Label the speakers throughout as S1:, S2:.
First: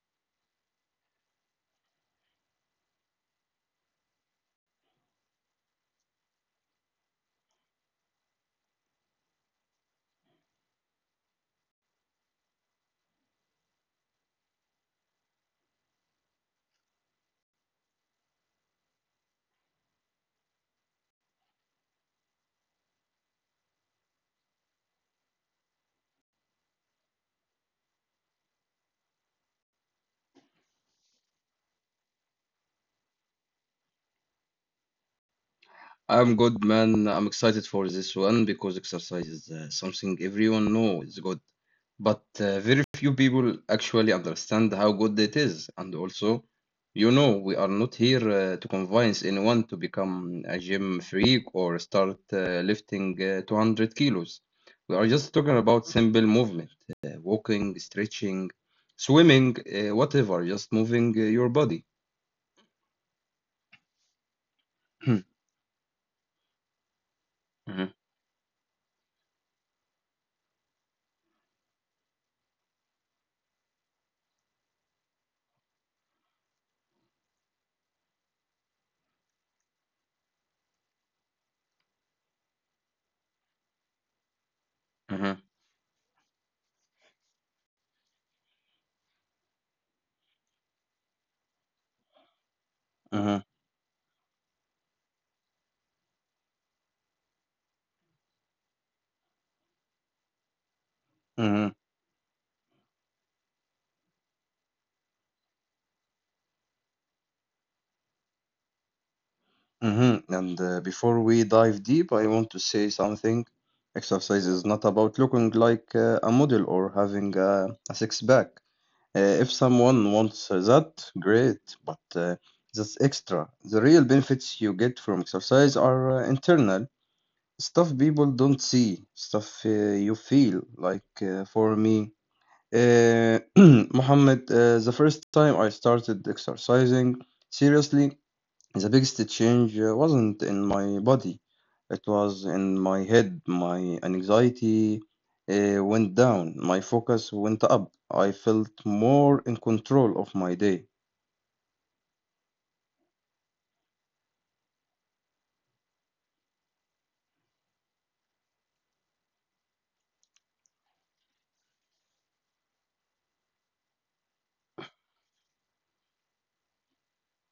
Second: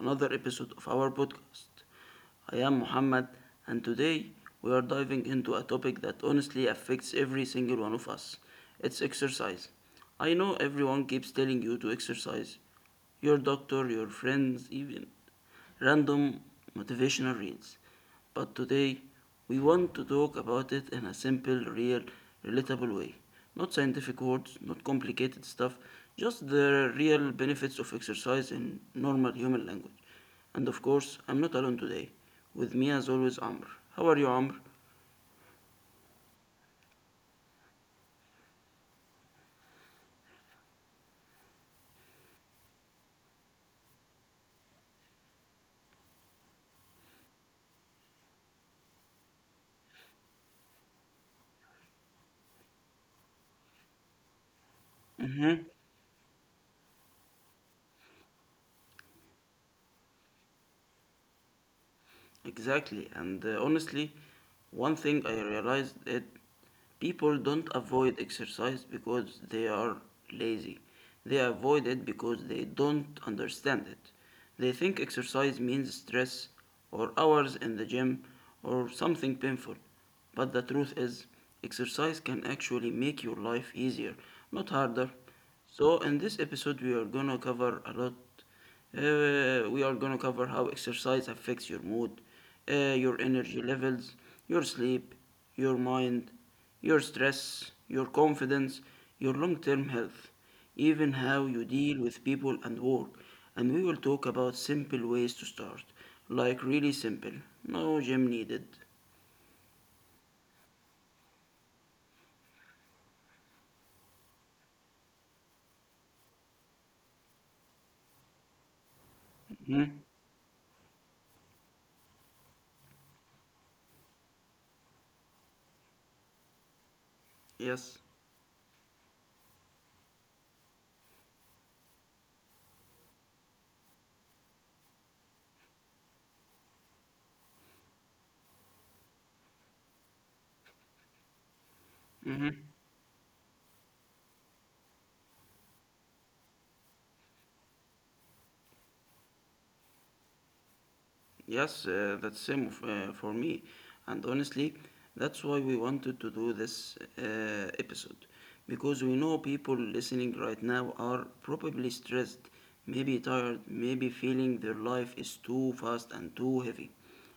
S1: another episode of our podcast. I am Muhammad and today we are diving into a topic that honestly affects every single one of us. It's exercise. I know everyone keeps telling you to exercise. Your doctor, your friends, even random motivational reads. But today, we want to talk about it in a simple, real, relatable way. Not scientific words, not complicated stuff, just the real benefits of exercise in normal human language. And of course, I'm not alone today. With me, as always, Amr. How are you, Amr?
S2: I'm good, man. I'm excited for this one because exercise is something everyone knows is good, but very few people actually understand how good it is. And also, you know, we are not here to convince anyone to become a gym freak or start lifting 200 kilos. We are just talking about simple movement, walking, stretching, swimming, whatever, just moving your body.
S1: Exactly, and honestly, one thing I realized it, people don't
S2: Mhm,
S1: avoid exercise because they are lazy. They avoid it because they don't understand it. They think exercise means stress or hours in the gym or something painful. But the truth is, exercise can actually make your life easier, not harder.
S2: mhm,
S1: So, in this episode, we are gonna cover a lot, we are gonna cover how exercise affects your mood, your
S2: mhm,
S1: energy levels, your sleep, your mind, your stress, your confidence, your long term health, even how
S2: mhm.
S1: you deal with people and work. And we will talk about simple ways to start, like really simple, no gym needed.
S2: Mm-hmm. And before we dive deep, I want to say something. Exercise is not about looking like a model or having a six pack. If
S1: Mhm.
S2: someone wants that, great, but that's extra. The real benefits you get from exercise are internal stuff
S1: Yes.
S2: people don't see, stuff you feel. Like for me, Mohammed, the first time I started exercising seriously. The biggest change wasn't in my body, it was in
S1: Mm-hmm.
S2: my head. My anxiety went down, my focus went up. I felt more in control of my day.
S1: Yes, that's same for me. And honestly, that's why we wanted to do this episode. Because we know people listening right now are probably stressed, maybe tired, maybe feeling their life is too fast and too heavy.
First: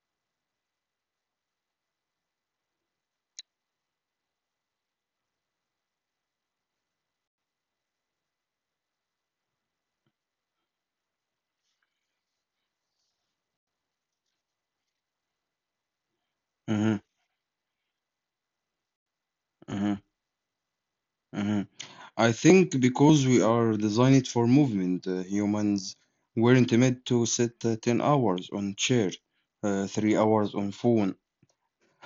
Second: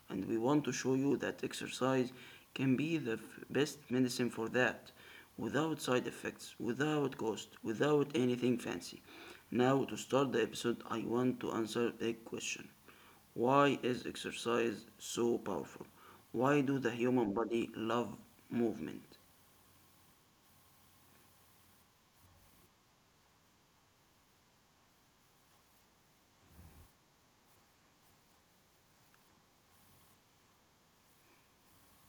S1: And we want to show you that exercise can be the best medicine for that, without side effects, without cost, without anything fancy. Now, to start the episode, I want to answer a question. Why is exercise so powerful? Why do the
S2: Mhm,
S1: human body love movement?
S2: mhm, mhm. I think because we are designed for movement. Humans weren't meant to sit 10 hours on chair, 3 hours on phone,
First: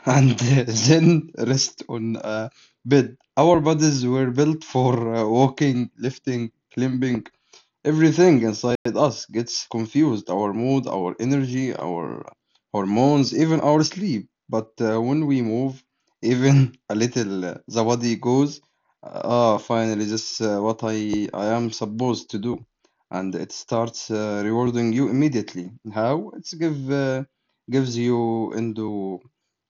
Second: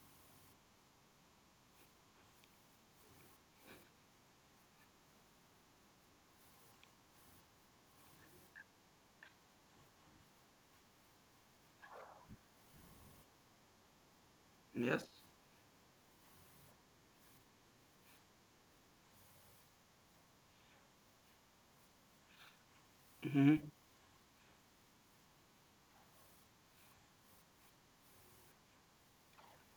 S2: and then rest on a bed. Our bodies were built for walking, lifting, climbing. Everything inside us gets confused, our mood, our energy, our hormones, even our sleep. But
S1: Yes.
S2: when we move, even a little, the body goes, ah, finally, this what I am supposed to do. And it
S1: Hmm.
S2: starts rewarding you immediately. How? It's give. Gives you endo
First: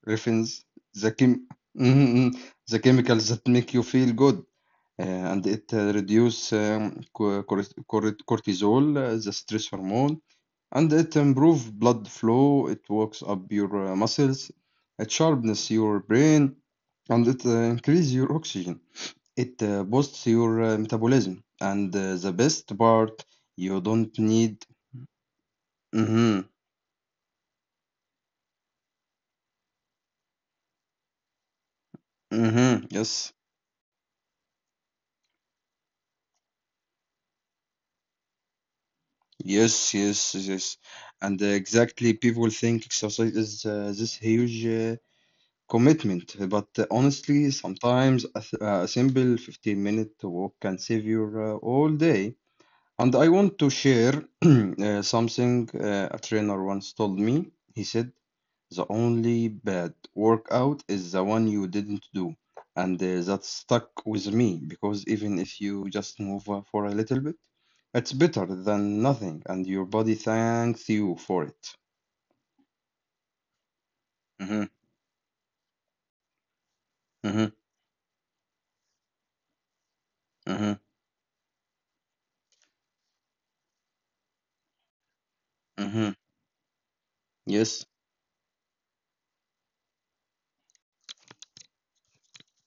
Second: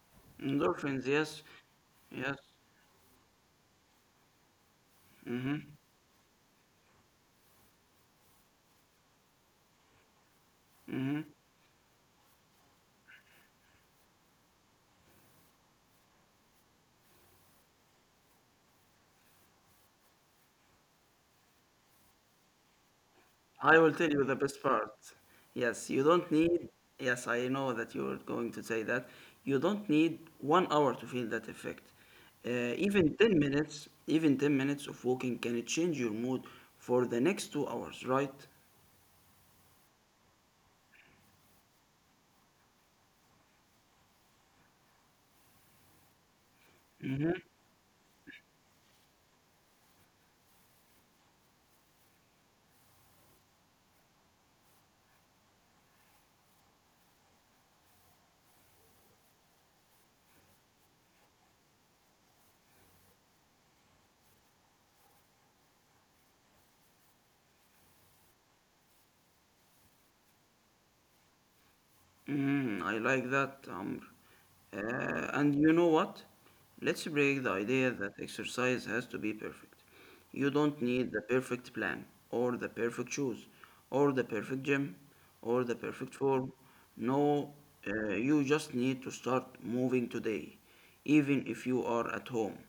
S2: Refins
S1: Endorphins.
S2: The
S1: Yes.
S2: chem mhm, mhm,
S1: Yes.
S2: the chemicals that make you feel good, and
S1: Hmm.
S2: it reduce cortisol, the stress hormone, and it
S1: Hmm.
S2: improve blood flow. It wakes up your muscles, it sharpens your brain, and it increase your oxygen. It boosts your metabolism, and the best part,
S1: I
S2: you
S1: will tell you
S2: don't
S1: the best
S2: need.
S1: part. Yes, you don't
S2: Mm-hmm,
S1: need. Yes, I know that you're going to say that. You don't need 1 hour to feel that effect.
S2: mm-hmm,
S1: Even 10
S2: yes.
S1: minutes, even 10 minutes of walking can change your mood for the next 2 hours, right?
S2: Yes, yes, yes. And exactly, people think exercise is this huge commitment. But honestly, sometimes a simple 15-minute walk can save your all day. And I want to share something a trainer once told me. He said, the only bad workout is the one you didn't do. And that stuck with me because even if you just move for a little bit, it's better than nothing, and your body thanks you for it.
S1: Mm, I like that, Amr.
S2: Mm-hmm,
S1: And you know what? Let's break
S2: mm-hmm,
S1: the idea that exercise has to be perfect. You
S2: mm-hmm,
S1: don't need the perfect plan, or the perfect shoes, or the perfect gym, or the perfect
S2: mm-hmm.
S1: form. No,
S2: Yes,
S1: you just need to start moving today, even if you are at home,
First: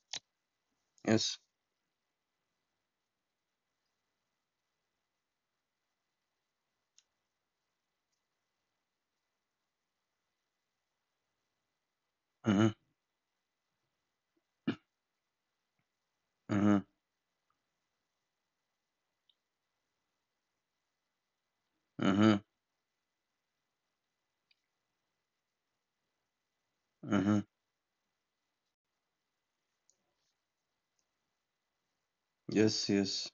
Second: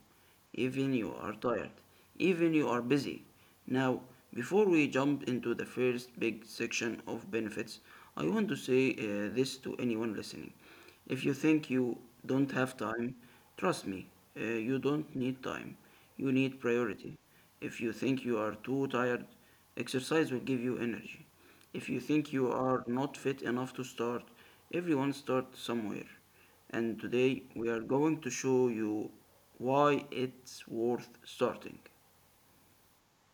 S1: even you are
S2: yes.
S1: tired, even you are busy. Now, before we jump into the first big section of benefits, I want to say this to anyone listening. If you think you don't
S2: Mm-hmm,
S1: have time, trust me, you don't need time. You need
S2: mm-hmm,
S1: priority. If you think you are too tired, exercise will give you energy. If you think
S2: mm-hmm,
S1: you are not fit enough to start, everyone starts somewhere, and
S2: mm-hmm.
S1: today we are going to show you why it's worth starting.
S2: Yes, yes,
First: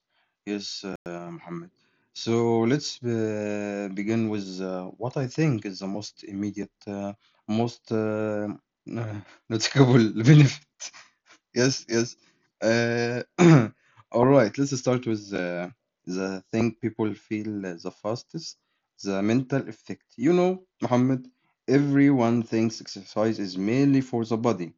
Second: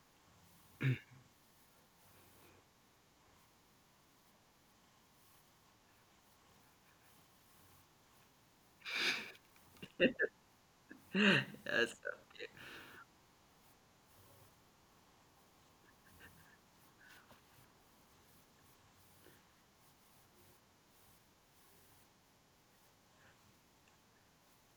S2: yes, Mohammed. So let's begin with what I think is the most immediate, most noticeable benefit. Yes,
S1: Yes.
S2: yes. Uh, all right, let's start with the thing people feel the fastest, the mental effect. You know, Muhammad, everyone thinks exercise is mainly for the body,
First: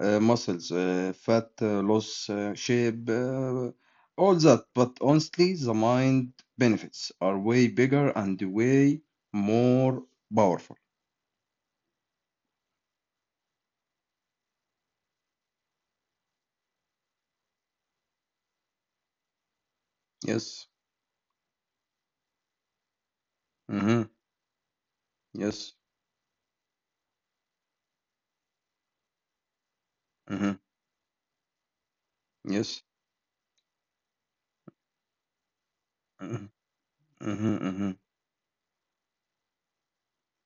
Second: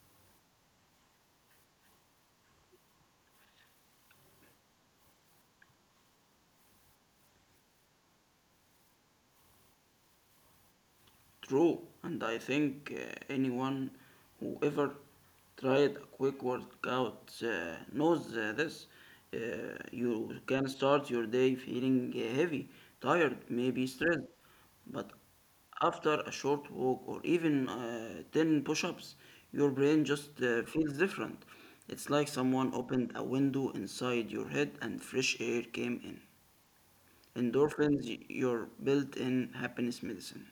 S2: muscles, fat loss, shape, all that. But honestly, the mind benefits are way bigger and way more powerful.
S1: True, and I think anyone who ever tried a quick workout knows this. You can
S2: Yes.
S1: start your day feeling heavy, tired, maybe
S2: Mm-hmm.
S1: stressed, but
S2: Yes.
S1: after a short walk or even 10 push ups, your brain just
S2: Mm-hmm.
S1: feels different. It's like someone
S2: Yes.
S1: opened a window inside your head and fresh air came in.
S2: Mm-hmm. Mm-hmm. Mm-hmm.
S1: Endorphins, your built in happiness medicine.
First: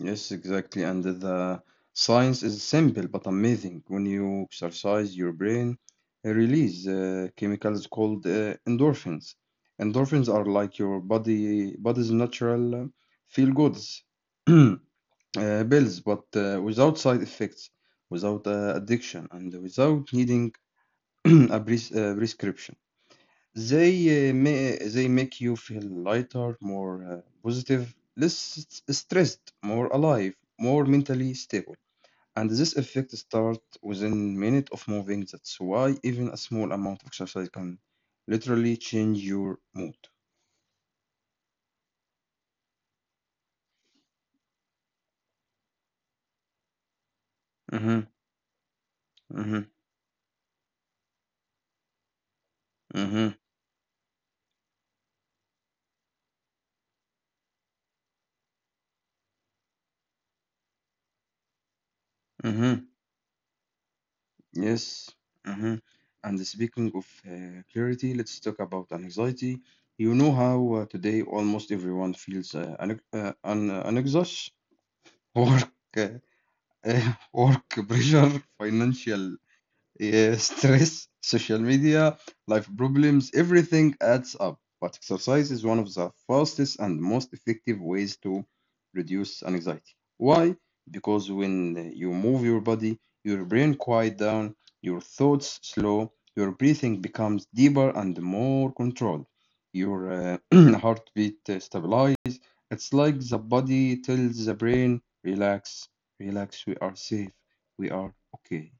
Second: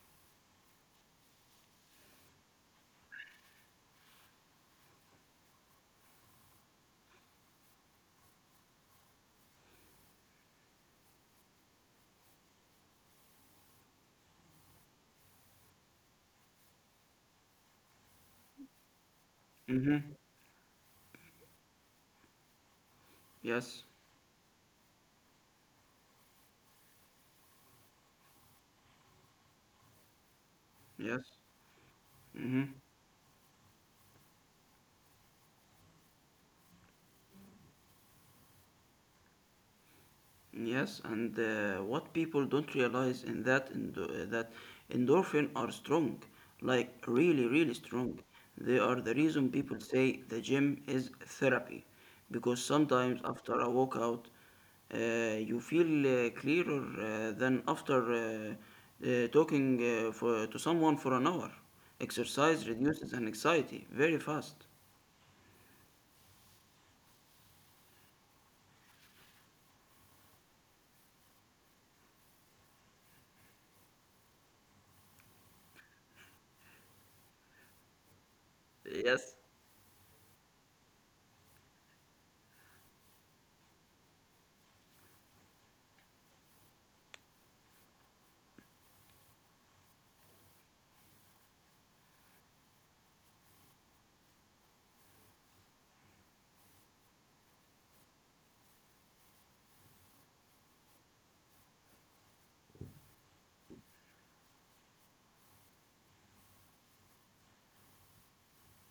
S2: Yes, exactly. And the science is simple but amazing. When you exercise, your brain release chemicals called endorphins. Endorphins are like your body's natural feel goods uh, pills, but without side effects, without addiction, and without
S1: Mm-hmm.
S2: needing a prescription.
S1: Yes.
S2: They make you feel lighter, more positive, less stressed, more alive, more
S1: Yes.
S2: mentally stable. And
S1: Hmm.
S2: this effect starts within minute of moving. That's why even a small amount of exercise can literally change your mood.
S1: Yes, and what people don't realize in that endorphin are strong, like really, really
S2: Mm-hmm,
S1: strong. They are the reason
S2: mm-hmm,
S1: people say the gym is therapy, because sometimes
S2: mm-hmm,
S1: after a workout, uh, you feel clearer than after talking to someone for an hour. Exercise
S2: mm-hmm.
S1: reduces anxiety very fast.
S2: Yes. Mm-hmm. And speaking of clarity, let's talk about an anxiety. You know how today almost everyone feels an anxious work work pressure,
S1: Yes.
S2: financial, yeah, stress, social media, life problems, everything adds up. But exercise is one of the fastest and most effective ways to reduce anxiety. Why? Because when you move your body, your brain quiet down, your thoughts slow, your breathing becomes deeper and more controlled. Your heartbeat stabilizes. It's like the body tells the brain, relax, relax, we are safe, we are okay.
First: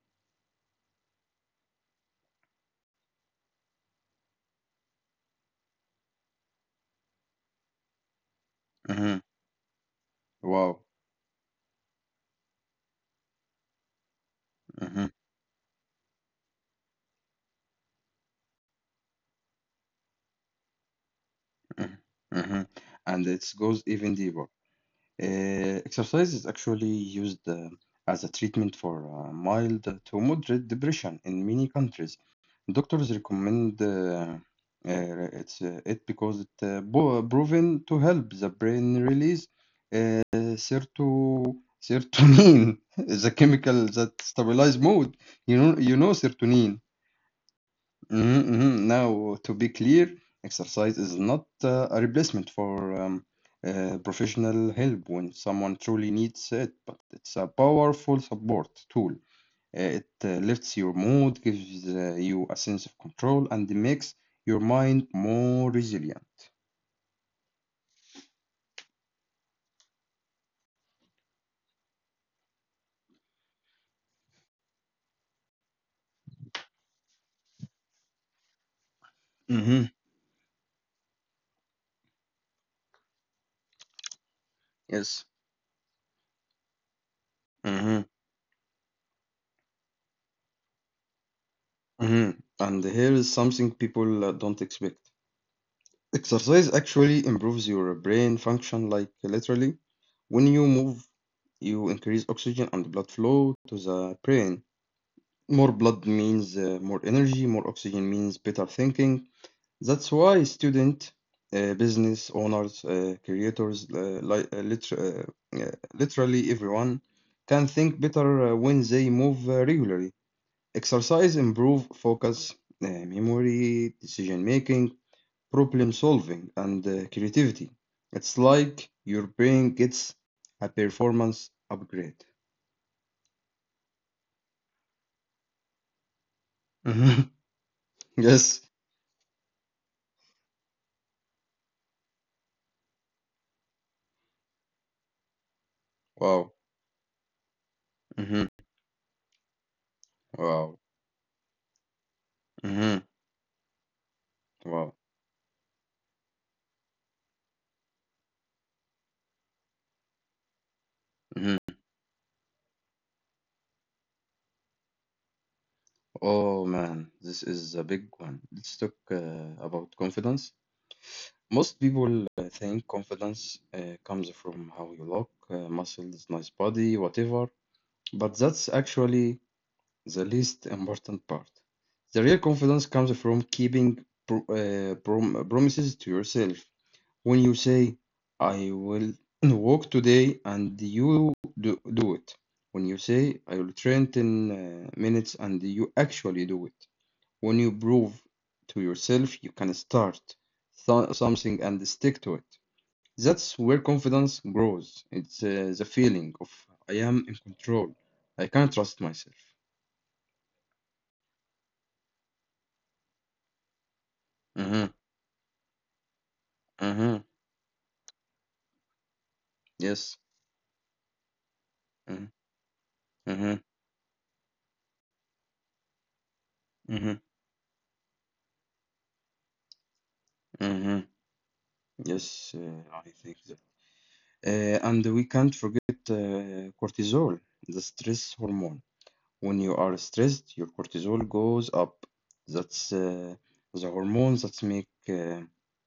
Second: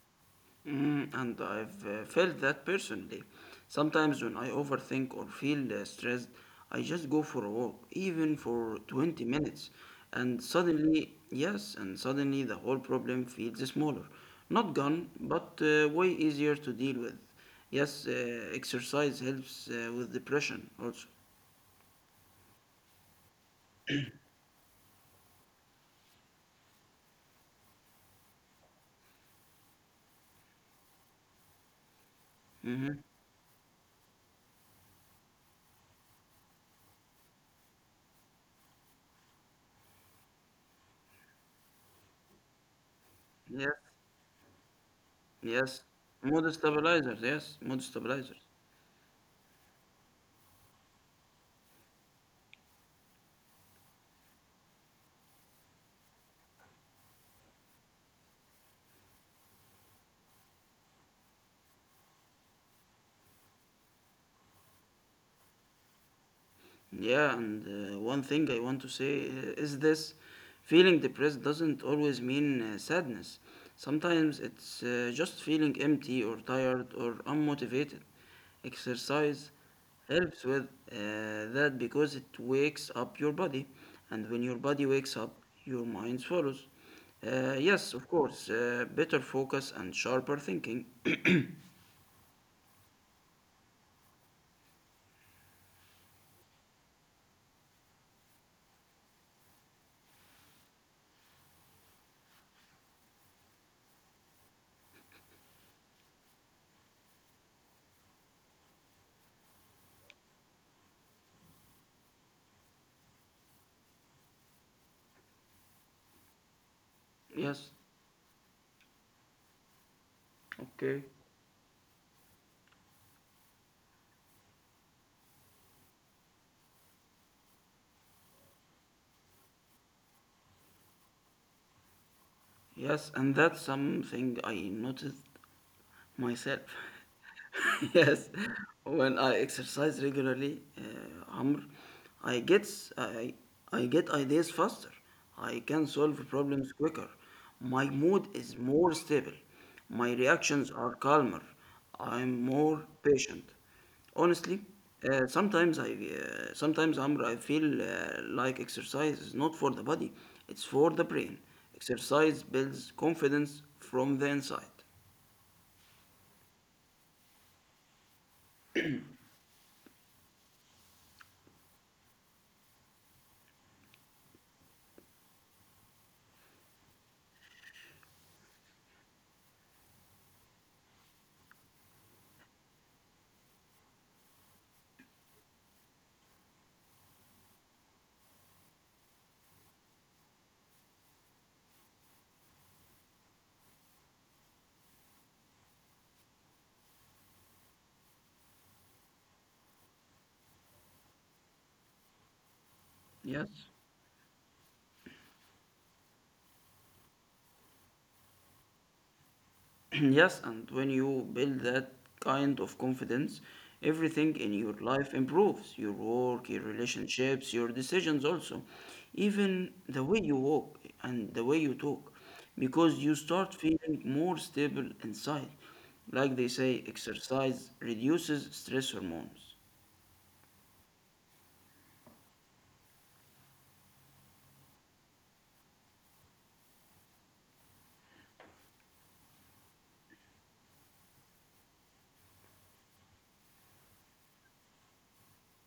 S1: Mm. And I've felt that personally. Sometimes when I overthink or feel stressed, I just go for a walk, even for
S2: Mm-hmm.
S1: 20 minutes. And
S2: Wow.
S1: suddenly, yes, and suddenly the whole problem feels smaller. Not
S2: Mhm,
S1: gone, but way easier to deal with. Yes, exercise helps with depression also.
S2: mhm, mhm. And it goes even deeper. Exercise is actually used as a treatment for mild to moderate depression in many countries.
S1: Mm-hmm.
S2: Doctors recommend it because it proven to help the brain release uh, serto- serotonin, the chemical
S1: Yes,
S2: that stabilizes mood. You
S1: yes.
S2: know
S1: Mood
S2: serotonin.
S1: stabilizers, yes, mood
S2: Mhm,
S1: stabilizers.
S2: mhm. Now, to be clear, exercise is not a replacement for professional help when someone truly needs it, but it's a powerful support tool. It lifts your mood, gives you a sense of control, and makes your mind more resilient.
S1: Yeah, and one thing I want to say is this, feeling depressed doesn't always mean sadness. Sometimes it's just feeling empty or tired or unmotivated. Exercise
S2: Mm-hmm.
S1: helps with uh, that because it wakes up your body, and when your body wakes
S2: Yes.
S1: up, your mind follows. Yes,
S2: Mm-hmm.
S1: of course, better focus and sharper thinking.
S2: Mm-hmm. And here is something people don't expect. Exercise actually improves your brain function, like literally. When you move, you increase oxygen and blood flow to the brain. More blood means more energy, more oxygen means better thinking. That's why student, business owners, creators, literally everyone can
S1: Yes,
S2: think better when they move regularly.
S1: okay.
S2: Exercise improve focus, memory, decision making, problem solving, and creativity. It's like your brain gets a performance upgrade.
S1: Yes, and that's something I noticed myself.
S2: Mhm.
S1: yes,
S2: Yes.
S1: when I exercise regularly, Amr, I get s- I, I get ideas faster. I can solve
S2: Wow.
S1: problems quicker. My mood
S2: Hmm.
S1: is more stable. My
S2: Wow.
S1: reactions are calmer. I'm more
S2: Hmm.
S1: patient. Honestly,
S2: Wow.
S1: sometimes Amr, I feel like exercise is not for the body, it's for the brain.
S2: Hmm.
S1: Exercise builds confidence from the inside.
S2: Oh man, this is a big one. Let's talk about confidence. Most people think confidence comes from how you look, muscles, nice body, whatever. But that's actually the least important part. The real confidence comes from keeping promises to yourself. When you say, I will walk today, and you do it. When you say, I will train 10 minutes, and you actually do it. When you prove to yourself you can start something and stick to it. That's
S1: Yes.
S2: where confidence grows. It's the feeling of I am in control. I can trust myself.
S1: yes, and when you build that kind of confidence, everything in
S2: Mhm.
S1: your life improves, your work, your
S2: Mm-hmm.
S1: relationships, your decisions, also, even
S2: Yes.
S1: the way you walk and the way you
S2: Mm-hmm.
S1: talk, because you
S2: Mm-hmm.
S1: start feeling more stable inside. Like they say,
S2: Mm-hmm.
S1: exercise reduces stress hormones.
S2: Mm-hmm. Yes, I think that. And we can't forget cortisol, the stress hormone. When you are stressed, your cortisol goes up. That's the hormone that make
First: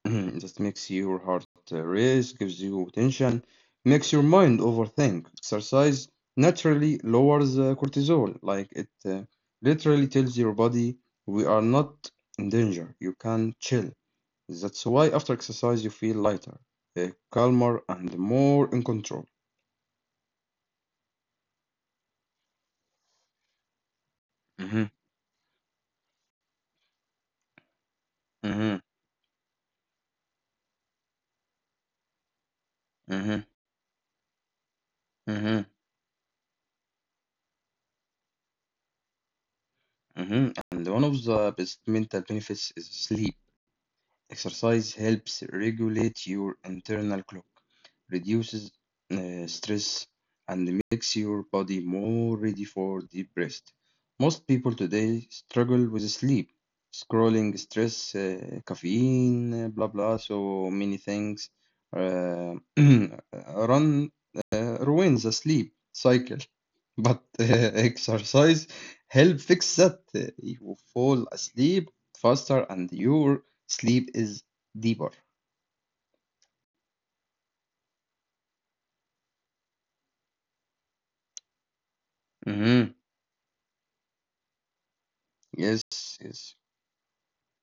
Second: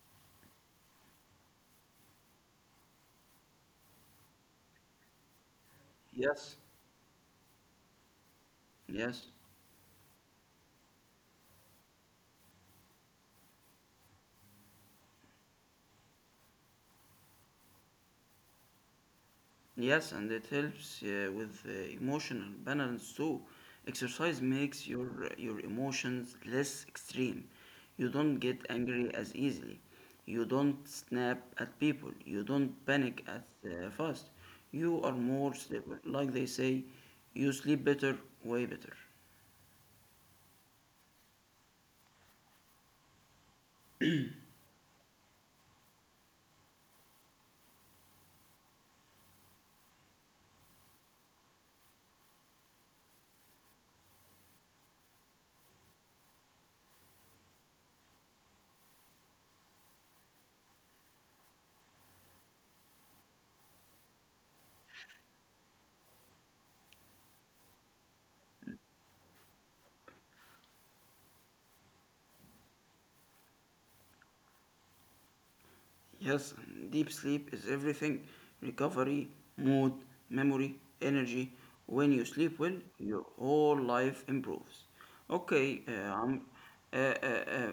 S2: that makes your heart race, gives you tension, makes your mind overthink. Exercise
S1: Yes,
S2: naturally lowers cortisol, like it
S1: yes.
S2: literally tells your body we are not in danger. You can chill. That's why after exercise you feel lighter, calmer, and more in control.
S1: Yes, and it helps with emotional balance too. Exercise makes
S2: Hmm.
S1: your emotions less extreme. You don't get
S2: Hmm.
S1: angry as easily. You don't snap at people. You don't panic
S2: Hmm.
S1: at fast. You are more
S2: Hmm.
S1: stable. Like they say, you sleep better, way better.
S2: Mhm. And one of the best mental benefits is sleep. Exercise helps regulate your internal clock, reduces stress, and makes your body more ready for deep rest. Most people today struggle with sleep, scrolling, stress, caffeine, blah blah, so many things uh, run ruins the sleep cycle. But exercise help fix that. You fall asleep faster and your sleep is deeper.
S1: Yes, deep sleep is everything, recovery, mood, memory, energy. When you sleep well,
S2: Mm-hmm.
S1: your whole life improves. Okay,
S2: Yes,
S1: I'm,
S2: yes.
S1: uh, uh, uh,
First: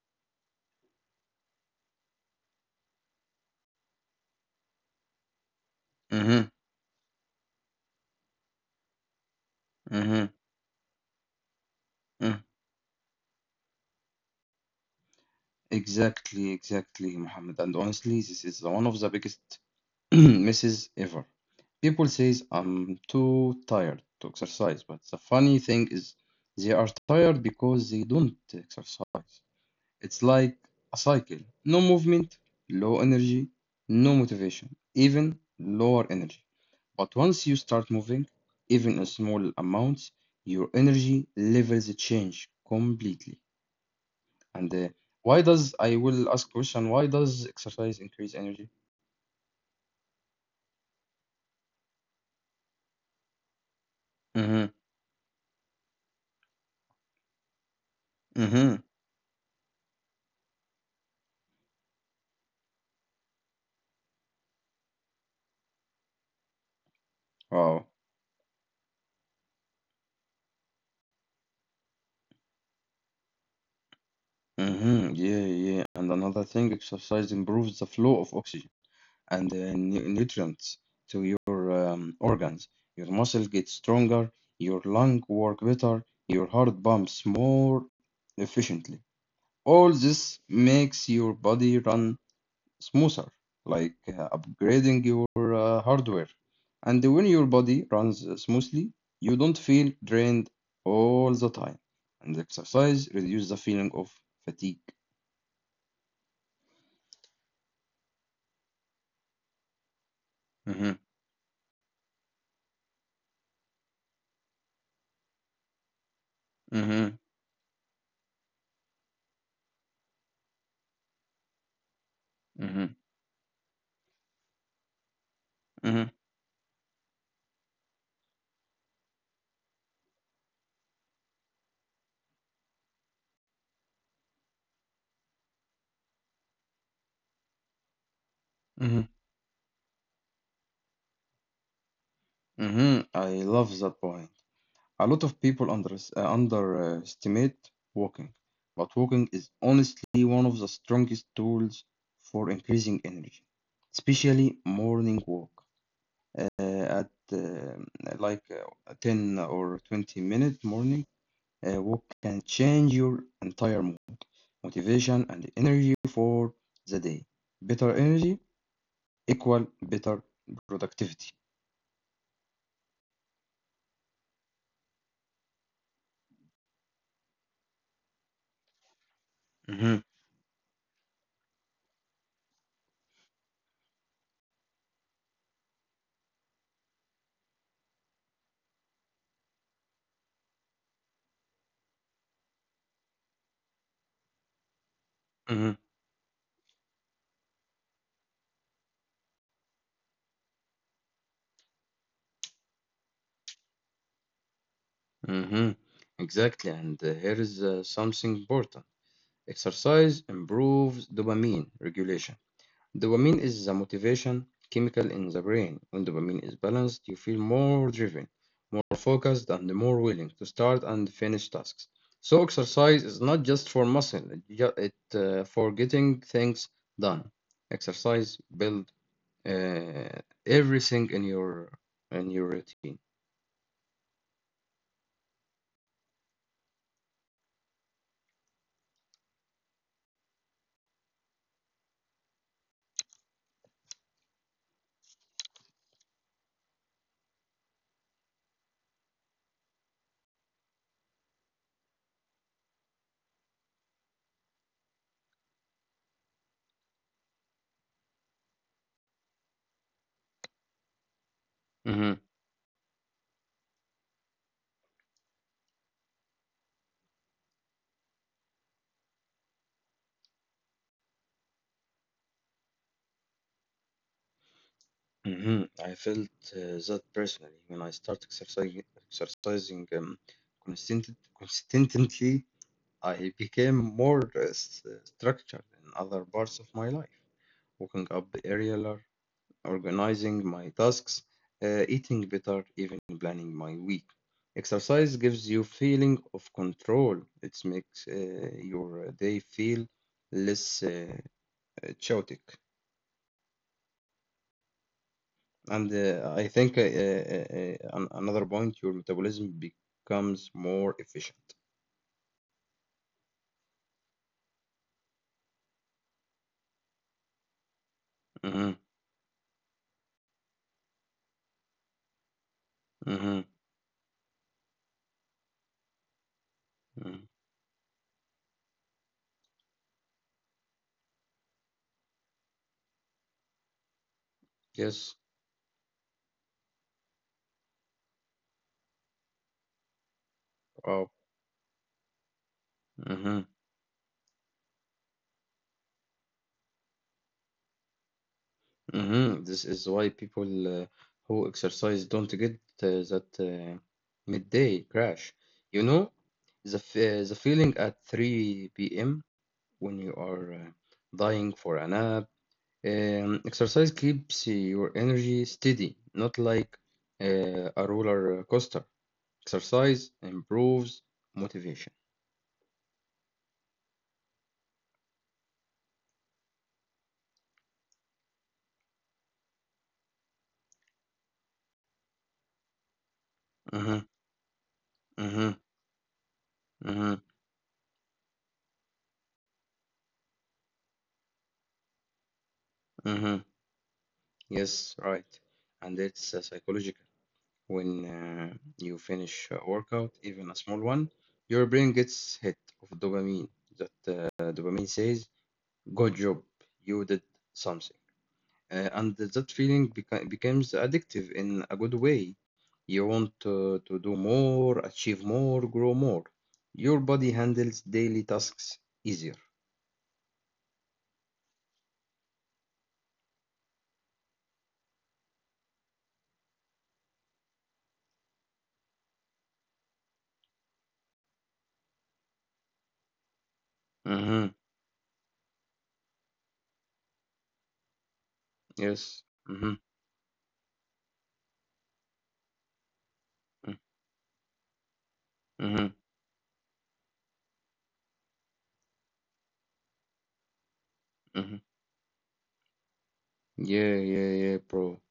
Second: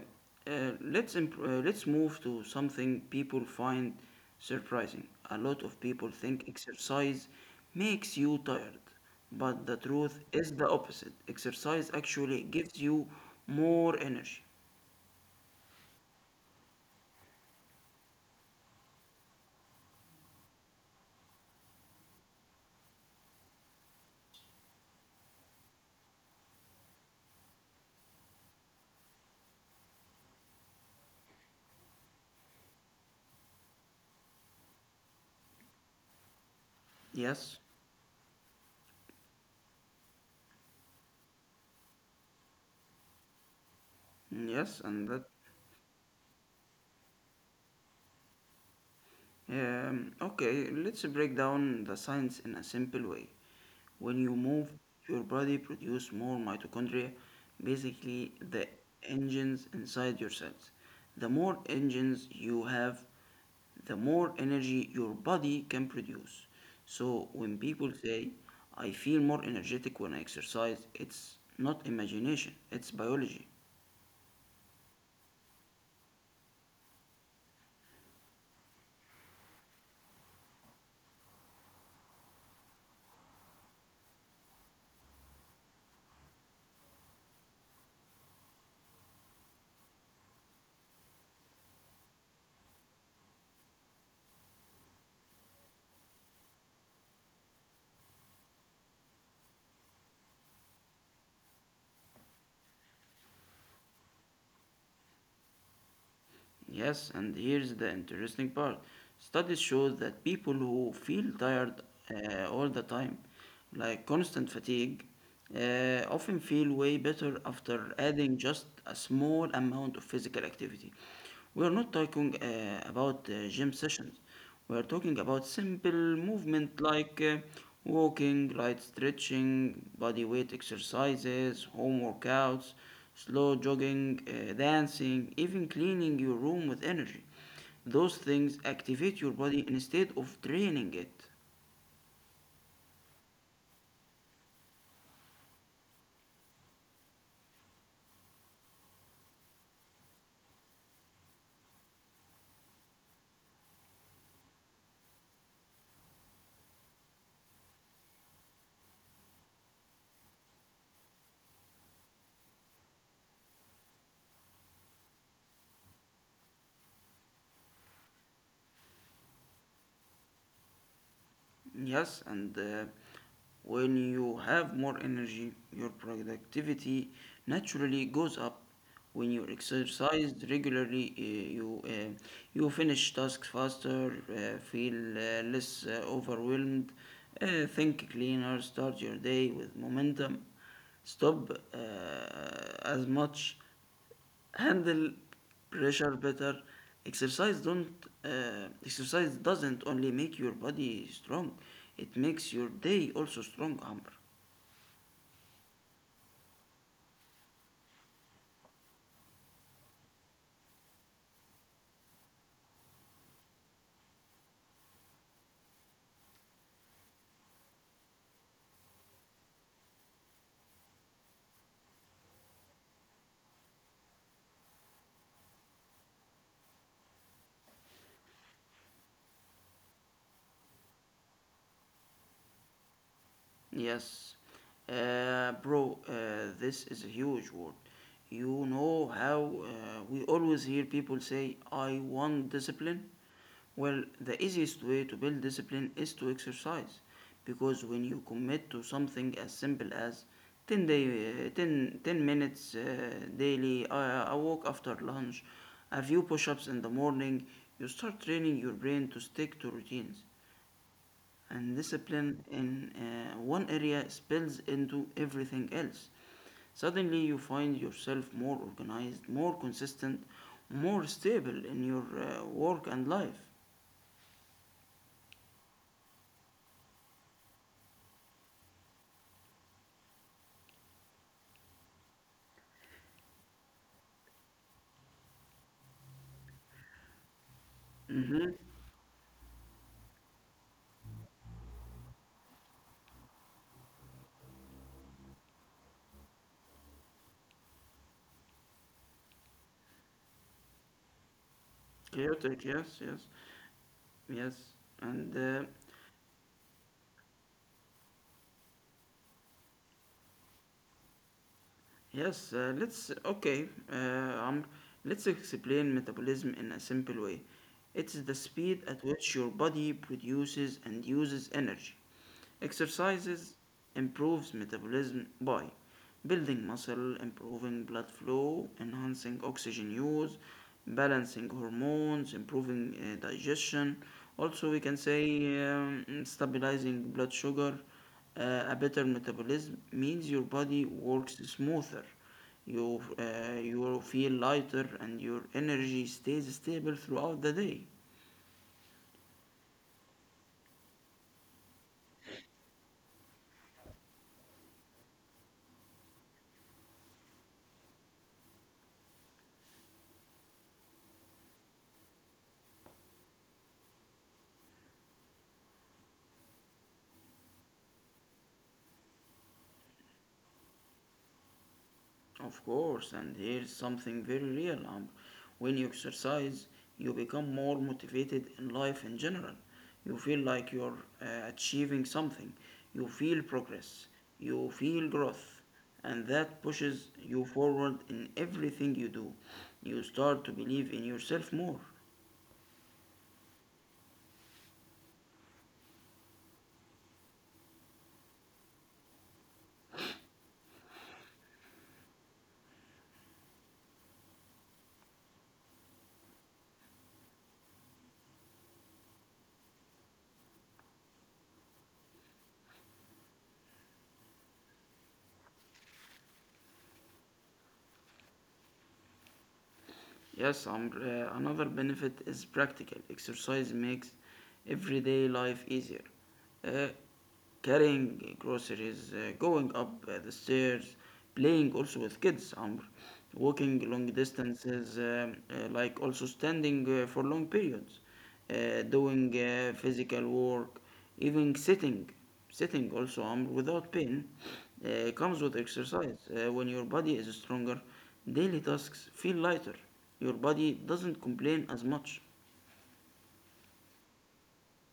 S1: let's, imp- let's move to something people find surprising. A lot of people
S2: Mm-hmm.
S1: think exercise makes you tired, but the truth
S2: Mm-hmm.
S1: is the opposite. Exercise
S2: Mm.
S1: actually gives you more energy.
S2: Exactly, exactly, Muhammad. And honestly, this is one of the biggest misses ever. People says I'm too tired to exercise, but the funny thing is they are tired because they don't exercise. It's like a cycle. No movement, low energy, no motivation, even lower energy. But once
S1: Yes,
S2: you start moving, even in small amounts, your energy levels change completely.
S1: yes,
S2: And
S1: and that
S2: I will ask question, why does exercise increase energy?
S1: Okay, let's break down the science in a simple way. When you move,
S2: Mm-hmm.
S1: your body produces more mitochondria, basically the
S2: Mm-hmm.
S1: engines inside your cells. The more engines you have, the more energy your body can produce. So when people
S2: Wow.
S1: say, I feel more energetic when I exercise, it's not imagination, it's biology.
S2: Mm-hmm. Yeah, yeah. And another thing, exercise improves the flow of oxygen and nutrients to your organs. Your muscle gets stronger, your lung work better, your heart pumps more efficiently. All this makes your body run smoother, like upgrading your hardware. And when your body runs smoothly, you don't feel drained all the time. And exercise reduces the feeling of fatigue.
S1: Yes, and here's the interesting part. Studies show that people
S2: Mm-hmm,
S1: who feel tired all the time, like constant fatigue, often feel way
S2: mm-hmm,
S1: better after adding just a small amount of physical activity. We are not talking
S2: mm-hmm,
S1: about gym sessions. We are talking about simple movement like walking, light stretching, body weight exercises, home workouts, slow jogging, dancing, even cleaning your room with energy. Those things
S2: mm-hmm,
S1: activate your body instead of draining it.
S2: mm-hmm. I love that point. A lot of people underestimate walking, but walking is honestly one of the strongest tools for increasing energy, especially morning walk. Uh, at Like a 10 or 20-minute morning walk can change your entire mood, motivation, and energy for the day. Better energy equal better productivity.
S1: Yes, and when you have more energy, your productivity naturally goes up. When you
S2: Mhm,
S1: exercise regularly, you finish tasks faster, feel less overwhelmed, think cleaner, start your day with momentum, stop as much, handle
S2: mhm,
S1: pressure better. Exercise don't uh, exercise doesn't only make your body strong, it makes your day also strong, amber.
S2: mhm. Exactly, and here is something important. Exercise improves dopamine regulation. Dopamine is the motivation chemical in the brain. When dopamine is balanced, you feel more driven, more focused, and more willing to start and finish tasks. So exercise is not just for muscle; it, for getting things done. Exercise build uh, everything in your routine.
S1: Yes. Bro, this is a huge word. You know how we always hear people say, I want discipline? Well, the easiest way to build discipline is to exercise. Because when you commit to something as simple as 10, 10, ten minutes daily, a walk after lunch, a few push ups in the morning, you start training your brain to stick to routines, and discipline in one area spills into everything else. Suddenly, you find yourself more organized, more consistent, more stable in your work and life.
S2: Hmm. I felt that personally when I started exercising, exercising um, consistent, consistently. I became more structured in other parts of my life, waking up
S1: Mm-hmm.
S2: earlier, organizing my tasks, eating better, even planning my week. Exercise gives you feeling of control. It makes your day feel less chaotic.
S1: Chaotic, yes, yes, yes, and
S2: And I think another point, your metabolism becomes more efficient.
S1: yes. Let's, okay. Amr, let's explain metabolism in a simple way. It's the
S2: Hmm.
S1: speed at which your body produces and uses energy.
S2: Hmm.
S1: Exercises improves metabolism by building muscle,
S2: Hmm.
S1: improving blood flow, enhancing oxygen use, balancing hormones, improving digestion. Also, we can
S2: Yes.
S1: say stabilizing blood sugar. A better metabolism means your body
S2: Wow.
S1: works smoother. You,
S2: Hmm.
S1: uh, you feel lighter and your energy stays stable throughout the day.
S2: Hmm. This is why people who exercise don't get that midday crash. You know, the feeling at 3 p.m. when you are dying for a nap. Exercise keeps your energy steady, not like a roller coaster. Exercise improves motivation.
S1: Of course, and here's something very real, Amr. When you exercise, you become more motivated in life in general. You feel like you're achieving something. You feel
S2: Uh.
S1: progress. You feel
S2: Uh huh. Huh.
S1: growth. And that
S2: Uh
S1: pushes
S2: huh.
S1: you forward in everything you do. You start to believe in yourself more.
S2: Uh huh. Yes, right. And it's psychological. When you finish a workout, even a small one, your brain gets hit of dopamine. That dopamine says, "Good job, you did something." And that feeling becomes addictive in a good way. You want to do more, achieve more, grow more. Your body handles daily tasks easier.
S1: Yes, Amr, another benefit is practical. Exercise makes everyday life easier. Uh, Carrying groceries, going up the stairs, playing also with kids, Amr, walking long
S2: Mm-hmm.
S1: distances, like also standing for long periods
S2: Yes.
S1: doing
S2: Mm-hmm.
S1: physical work, even sitting. Sitting also without pain comes with
S2: Mm-hmm.
S1: exercise. When your body is stronger, daily tasks feel lighter. Your body doesn't
S2: Mm-hmm.
S1: complain as much.
S2: Yeah, yeah, yeah, bro.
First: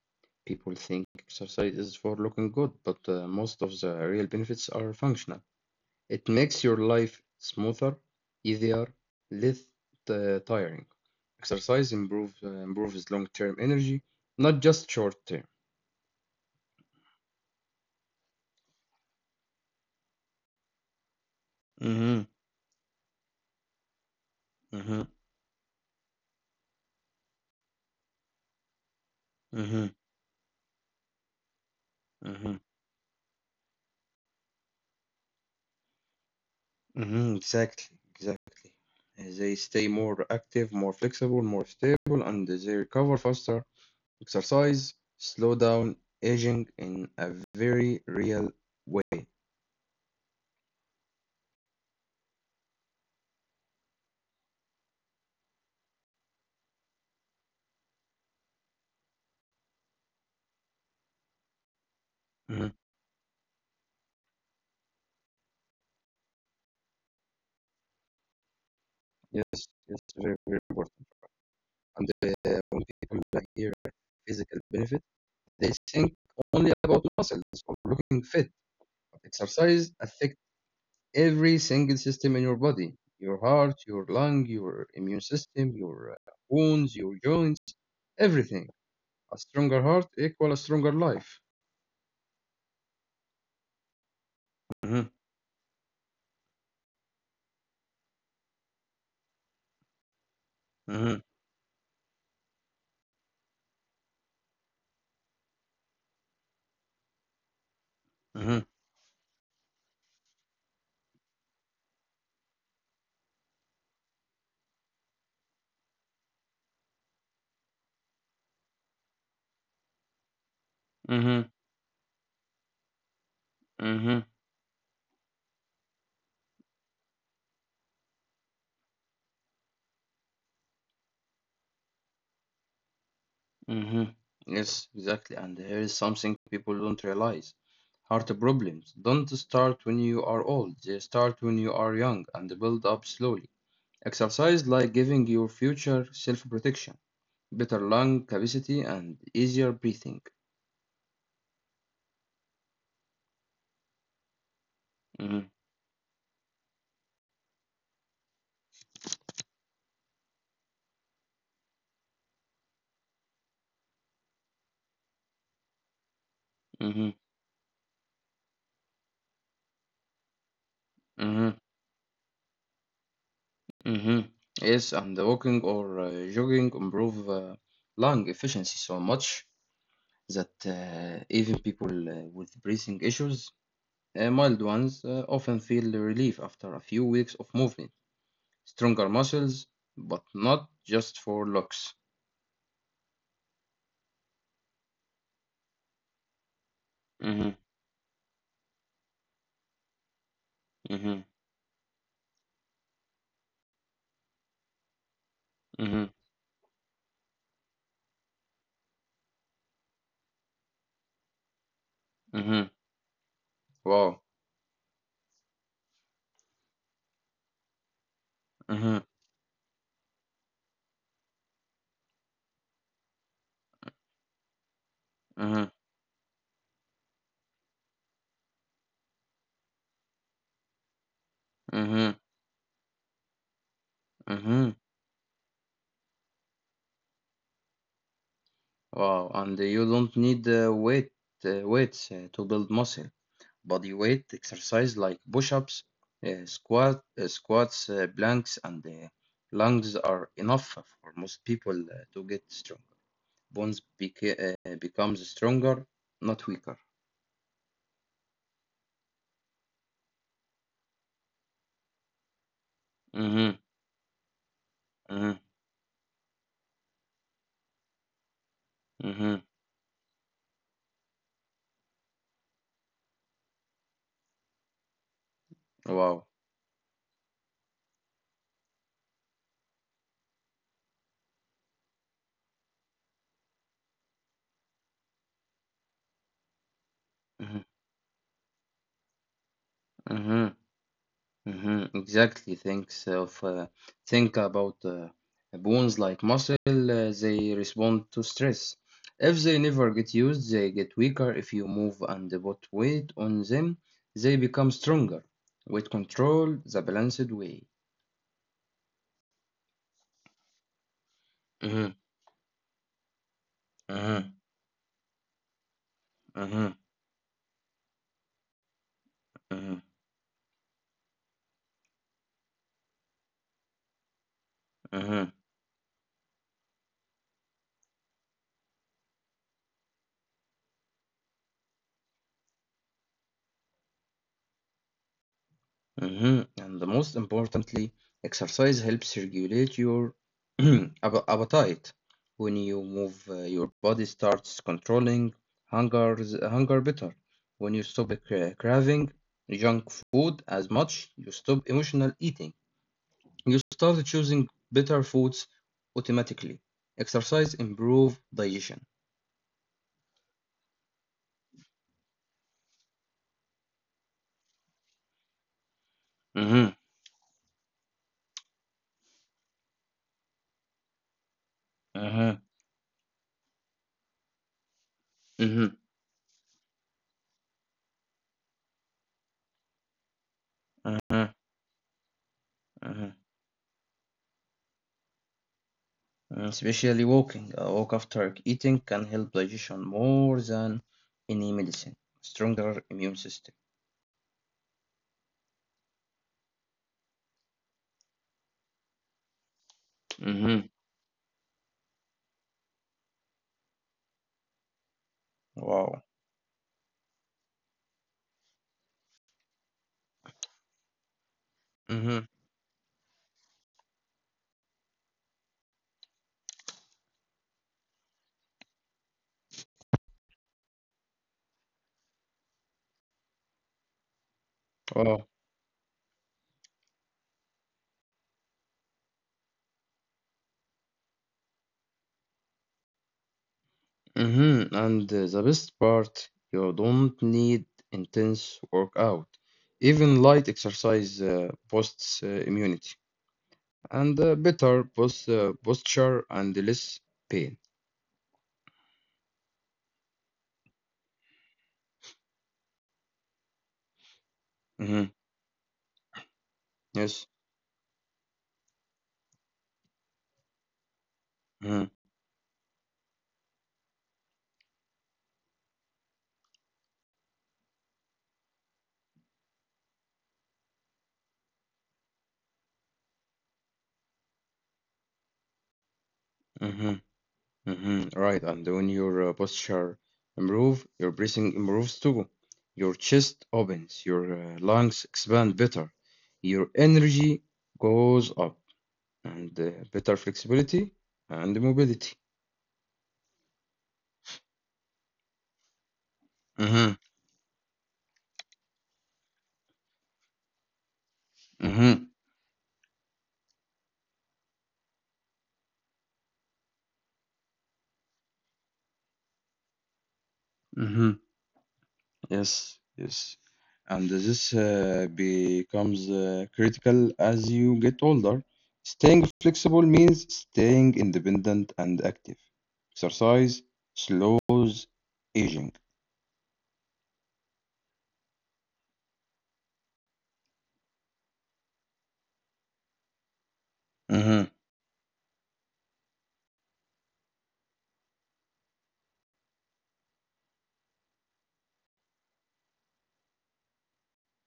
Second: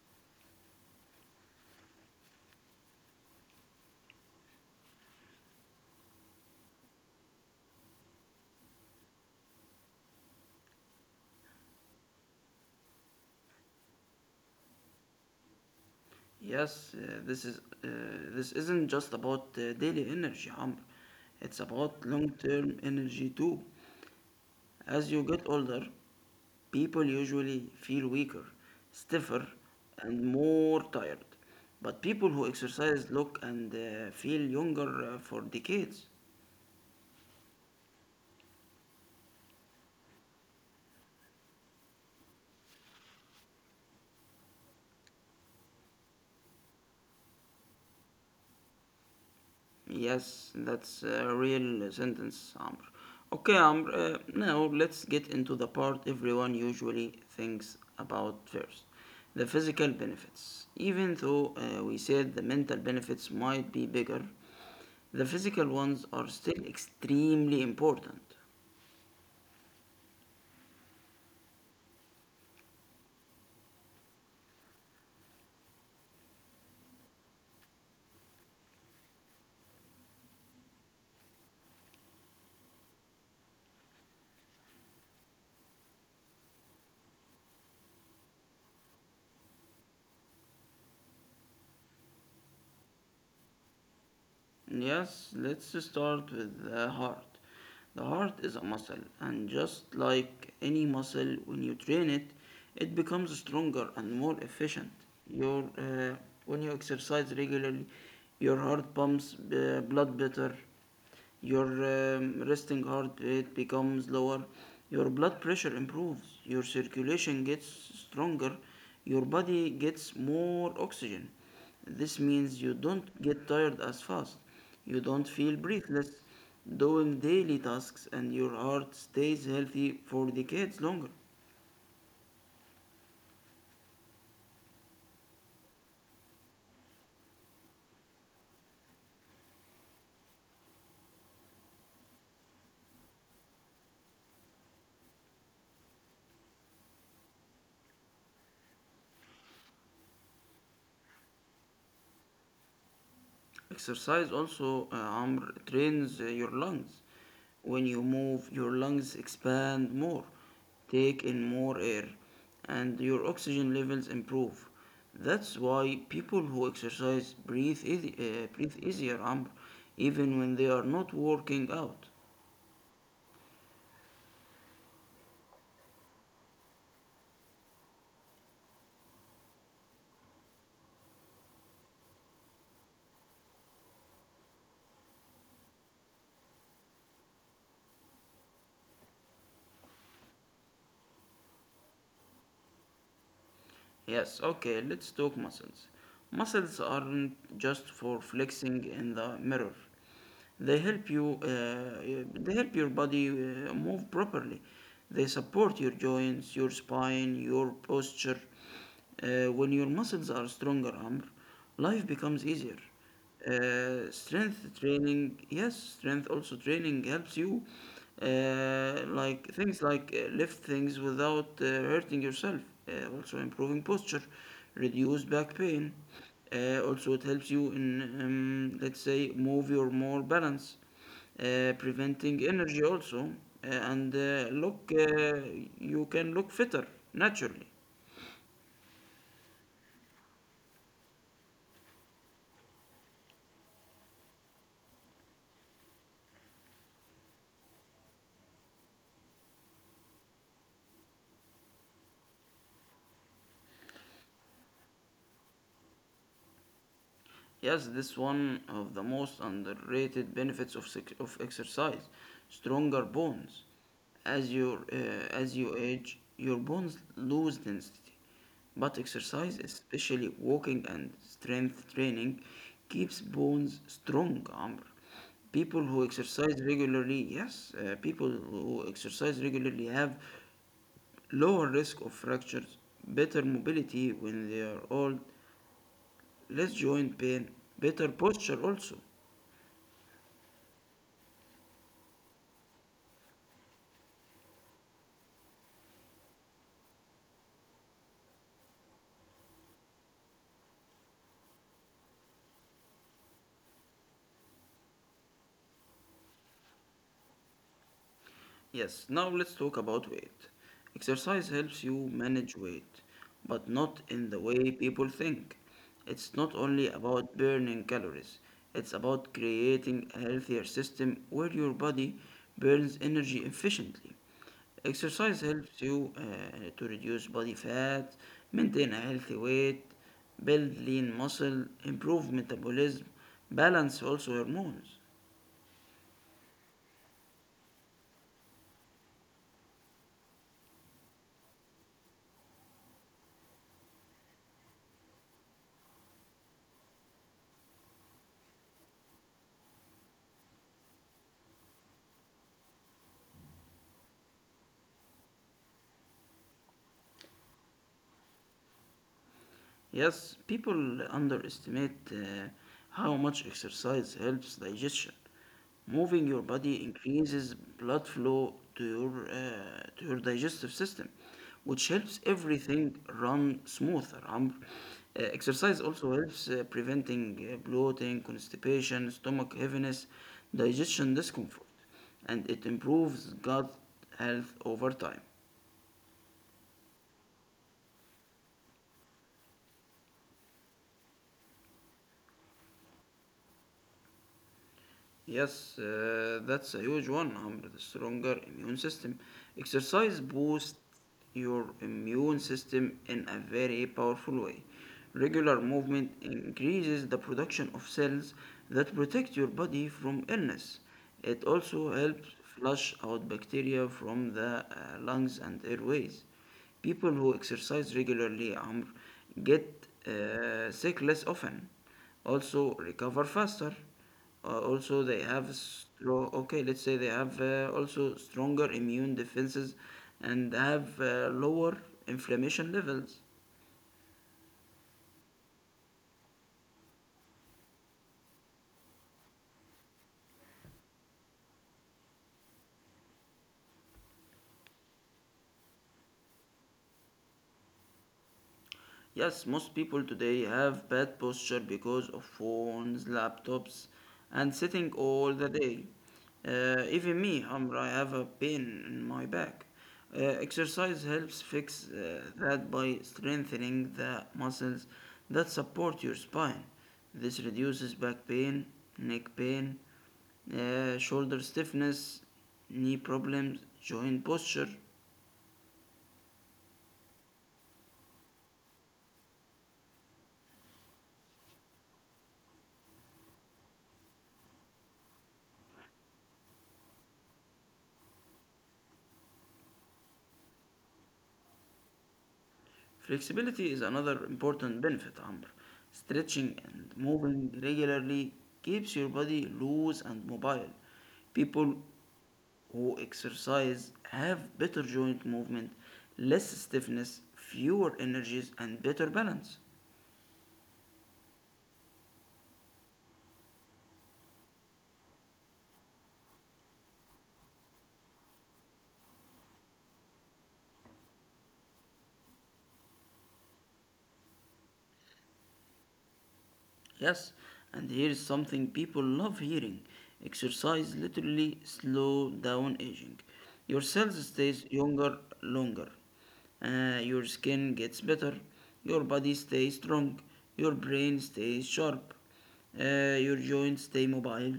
S2: People think exercise is for looking good, but most of the real benefits are functional. It makes your life smoother, easier, less tiring. Exercise improves long-term energy, not just short-term.
S1: Yes, uh, this isn't just about daily energy, Amr. It's about
S2: Mm-hmm.
S1: long-term energy too.
S2: Mm-hmm.
S1: As you get older, people usually feel weaker, stiffer,
S2: Mm-hmm.
S1: and more tired. But people who
S2: Mm-hmm.
S1: exercise look and feel younger for decades.
S2: Mm-hmm. Exactly. Exactly. They stay more active, more flexible, more stable, and they recover faster. Exercise slow down aging in a very real way.
S1: Yes, that's a real sentence, Amr. Okay, Amr, now let's get into the part everyone usually thinks about first, the physical benefits. Even though we said the mental
S2: Mhm.
S1: benefits might be bigger, the physical ones are still extremely important.
S2: Yes, yes, very, very important. And when people hear physical benefit, they think only about muscles or looking fit. Exercise affects every single system in your body, your heart, your lung, your immune system, your bones, your joints, everything. A stronger heart equals a stronger life.
S1: Yes, let's
S2: Mhm.
S1: start with the heart. The heart is a muscle, and just like any muscle, when you train
S2: Mhm.
S1: it, it becomes stronger and more efficient. Your, uh, when you exercise regularly, your heart pumps
S2: Mhm.
S1: blood better, your resting heart rate becomes lower, your blood pressure improves, your circulation gets stronger, your body gets more oxygen. This
S2: Mhm.
S1: means you don't get tired as fast, you
S2: Mhm.
S1: don't feel breathless, doing daily tasks, and your heart stays healthy for decades longer.
S2: Hmm. Yes, exactly. And here is something people don't realize. Heart problems don't start when you are old, they start when you are young and build up slowly. Exercise like giving your future self protection, better lung capacity, and easier breathing.
S1: Exercise also, Amr, trains
S2: Hmm.
S1: your lungs. When you move, your lungs expand more, take in more air, and your oxygen levels improve. That's why people who exercise
S2: Hmm.
S1: breathe easier, Amr, even when they are not working out.
S2: Hmm. Hmm. Yes, and walking or jogging improve lung efficiency so much that even people with breathing issues, mild ones often feel relief after a few weeks of movement, stronger muscles, but not just for looks.
S1: Yes, okay, let's talk muscles. Muscles aren't just
S2: Mm-hmm.
S1: for flexing in the mirror. They help you.
S2: Mm-hmm.
S1: They help your body move properly. They support your
S2: Mm-hmm.
S1: joints, your spine, your posture. When your muscles are stronger, Amr, life becomes easier.
S2: Mm-hmm. Wow.
S1: Strength also training helps you.
S2: Mm-hmm.
S1: Like things like lift things without hurting yourself, also improving posture, reduce back
S2: Mm-hmm.
S1: pain. Also, it helps you in, let's say, move your more balance,
S2: Mm-hmm.
S1: preventing energy also. Uh, and uh,
S2: Mm-hmm.
S1: look, uh, you can look fitter naturally.
S2: Wow. And you don't need weight weights to build muscle. Body weight exercise like push-ups, squats, planks, and lunges are enough for most people to get strong. Bonds becomes stronger, not weaker.
S1: Yes, this one of the most underrated benefits of exercise, stronger bones.
S2: Mm-hmm.
S1: As your uh,
S2: Mm-hmm.
S1: as you age, your bones lose density, but
S2: Mm-hmm.
S1: exercise, especially walking and strength training, keeps bones strong, Amr.
S2: Wow.
S1: People who exercise regularly have lower risk of fractures, better mobility when they are old, less joint pain,
S2: Mm-hmm.
S1: better posture also.
S2: Mm-hmm. Mm-hmm. Exactly. Thanks of think about bones like muscle. They respond to stress. If they never get used, they get weaker. If you move and put weight on them, they become stronger. Weight control the balanced way.
S1: Yes, now let's talk about weight. Exercise helps you
S2: Mm-hmm.
S1: manage weight, but not in the
S2: Mm-hmm.
S1: way people think. It's not
S2: Mm-hmm.
S1: only about burning calories, it's about creating a healthier system where your body burns energy efficiently.
S2: Mm-hmm.
S1: Exercise helps you to reduce body fat, maintain a healthy weight, build lean muscle, improve metabolism, balance also hormones.
S2: Mhm. And the most importantly, exercise helps regulate your appetite. When you move, your body starts controlling hunger, hunger better. When you stop craving junk food as much, you stop emotional eating. You start choosing better foods automatically. Exercise improve digestion.
S1: Yes, people underestimate how much exercise helps digestion. Moving your
S2: Mhm.
S1: body increases blood flow to your digestive system, which helps
S2: Mhm.
S1: everything run smoother.
S2: Mhm.
S1: Exercise also helps preventing bloating, constipation, stomach heaviness, digestion
S2: Mhm.
S1: discomfort, and it
S2: Mhm.
S1: improves gut health over time.
S2: Mm. Especially walking. A walk after eating can help digestion more than any medicine. Stronger immune system.
S1: Yes, that's a huge one, Amr. The stronger immune system. Exercise boosts
S2: Mm-hmm.
S1: your immune system in a very powerful way. Regular movement
S2: Wow.
S1: increases the production of cells that protect your body from illness. It also helps
S2: Mm-hmm.
S1: flush out bacteria from the lungs and airways. People who exercise regularly, Amr, get sick less often, also recover faster. Also, they have
S2: Wow.
S1: strong. Okay, let's say they have also stronger immune defenses and have lower inflammation levels.
S2: Mm-hmm. And the best part, you don't need intense workout. Even light exercise boosts immunity and better both posture and less pain.
S1: Yes, most people today have bad posture because of phones, laptops, and sitting
S2: Mm-hmm.
S1: all the day. Even me,
S2: Yes.
S1: Hamra, I have a pain in my back. Exercise helps fix
S2: Mm-hmm.
S1: that by strengthening the muscles that support your spine. This reduces back pain, neck pain, shoulder stiffness, knee problems, joint posture.
S2: Mm-hmm. Mm-hmm. Right, and when your posture improve, your breathing improves too. Your chest opens, your lungs expand better, your energy goes up, and better flexibility and mobility.
S1: Flexibility is another important benefit, Amr. Stretching and
S2: Mm-hmm.
S1: moving regularly keeps your body loose and mobile. People
S2: Mm-hmm.
S1: who exercise have better joint movement, less stiffness, fewer energies, and better balance.
S2: Mm-hmm. Yes, yes. And this becomes critical as you get older. Staying flexible means staying independent and active. Exercise slows aging.
S1: Yes, and here is something people love hearing. Exercise literally slow down aging. Your cells
S2: Mhm.
S1: stays younger longer. Your skin gets better. Your body stays strong. Your brain stays sharp. Your joints stay mobile.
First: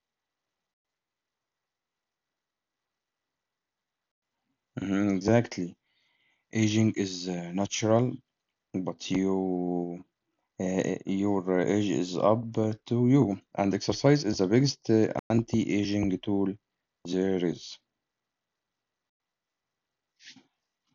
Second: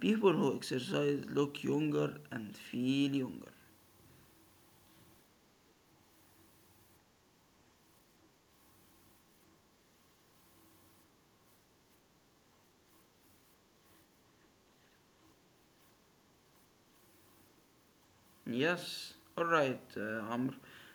S1: People who exercise look younger and feel younger.
S2: Mhm. Exactly. Aging is natural, but your age is up to you. And exercise is the biggest anti-aging tool there is.
S1: Yes, all right, Amr.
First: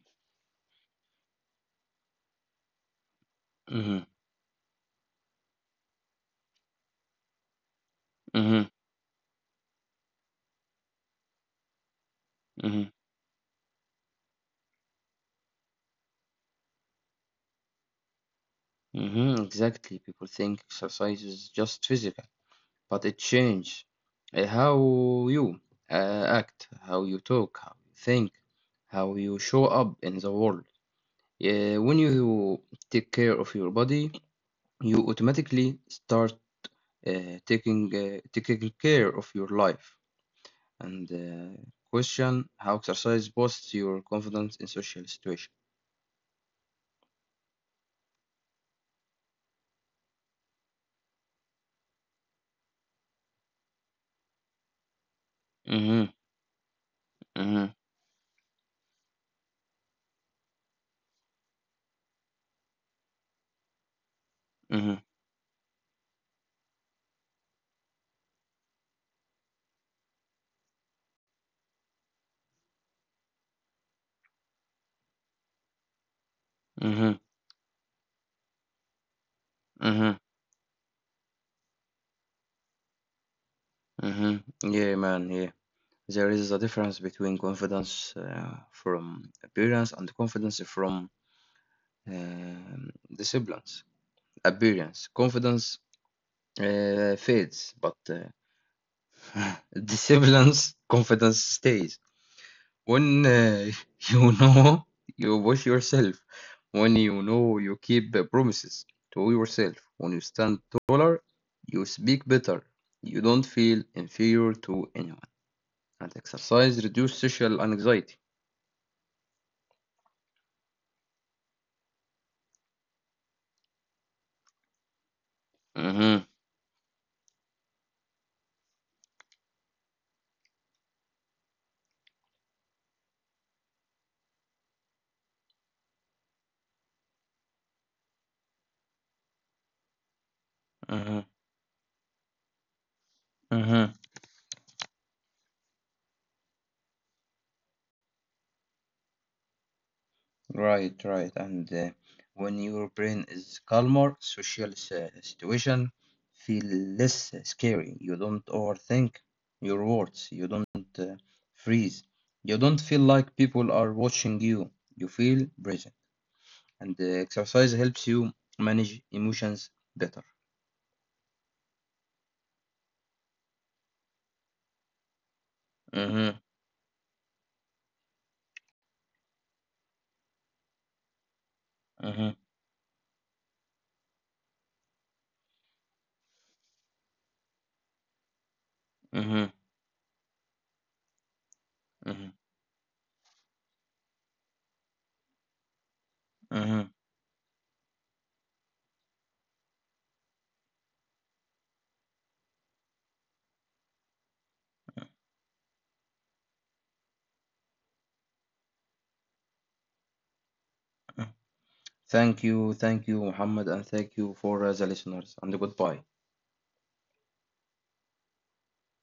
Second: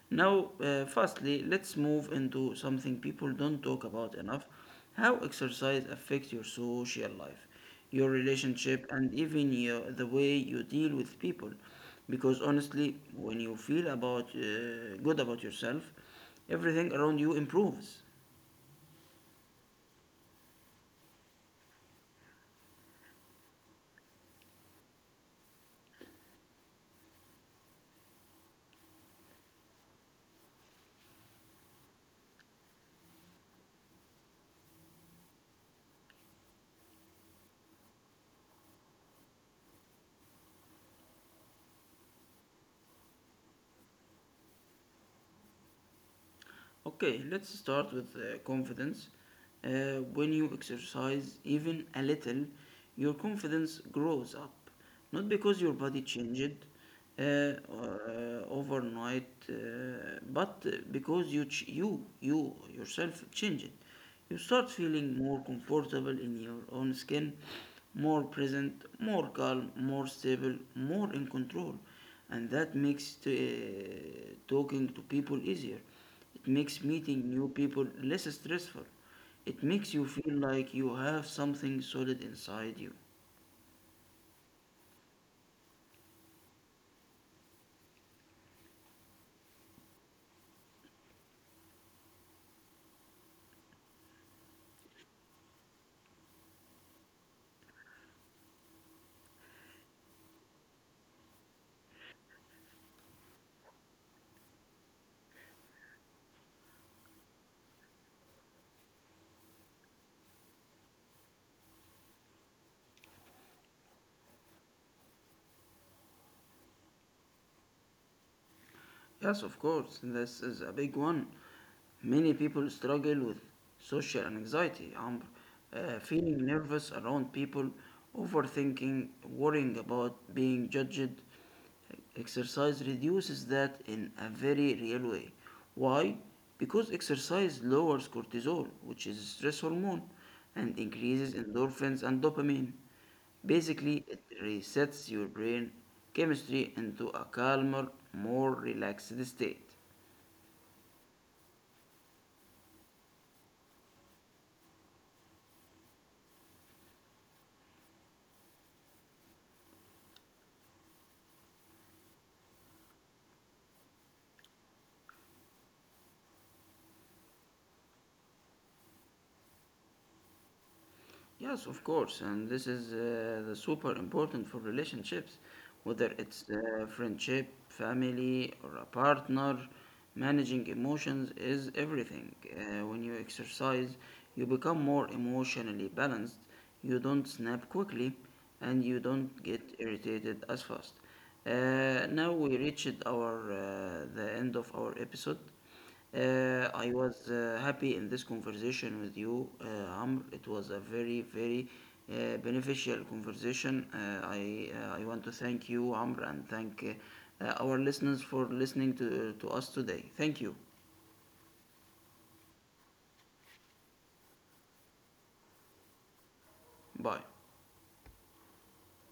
S1: Now, firstly, let's move into something people don't talk
S2: Mm-hmm.
S1: about enough, how exercise affects your social life, your
S2: Mm-hmm.
S1: relationship, and even the way you deal with people. Because
S2: Mm-hmm.
S1: honestly, when you feel about good about yourself, everything around you improves.
S2: Mm-hmm. Exactly. People think exercise is just physical, but it changes how you act, how you talk, how you think, how you show up in the world. Yeah, when you take care of your body, you automatically start taking care of your life and question how exercise boosts your confidence in social situation.
S1: Okay, let's start with confidence. When you exercise even a little, your confidence grows up. Not because your body
S2: Mm-hmm.
S1: changed uh,
S2: Mm-hmm.
S1: or, uh, overnight, but because you yourself changed. You start
S2: Mm-hmm.
S1: feeling more comfortable in your own skin, more present, more calm, more stable, more in control. And that makes talking to people easier, it makes
S2: Mm-hmm.
S1: meeting new people less stressful. It makes you
S2: Mm-hmm.
S1: feel like you have something solid inside you.
S2: Mm-hmm. Yeah, man. Yeah, there is a difference between confidence from appearance and confidence from um disciplines. Appearance, confidence fades, but disciplines, confidence stays. When you know you watch yourself, when you know you keep the promises to yourself, when you stand taller, you speak better, you don't feel inferior to anyone, and exercise reduce social anxiety.
S1: Yes, of course, this is a big one. Many people struggle with social anxiety,
S2: Mm-hmm.
S1: feeling nervous around people, overthinking, worrying about being judged. Exercise reduces that in a very real way. Why? Because exercise lowers cortisol, which is a stress hormone, and
S2: Mm-hmm.
S1: increases endorphins and dopamine. Basically, it resets your brain chemistry into a calmer, more relaxed state.
S2: Right, right. And when your brain is calmer, situation feel less scary. You don't overthink your words. You don't uh, freeze. You don't feel like people are watching you. You feel present. And the exercise helps you manage emotions better.
S1: Yes, of course, and this is the super important for relationships, whether
S2: Hmm.
S1: it's friendship, family, or a partner. Managing emotions is everything.
S2: Hmm.
S1: When you exercise, you become more emotionally balanced. You don't snap quickly, and you don't
S2: Hmm.
S1: get irritated as fast. Now
S2: Hmm.
S1: we reached our the end of our episode. Uh, I
S2: Hmm.
S1: was uh, happy in this conversation with you, Amr. It was a very, very beneficial conversation. I want to thank you, Amr, and thank our listeners for listening to us today. Thank you.
S2: Thank you, Muhammad, and thank you for the listeners. And goodbye.
S1: Bye.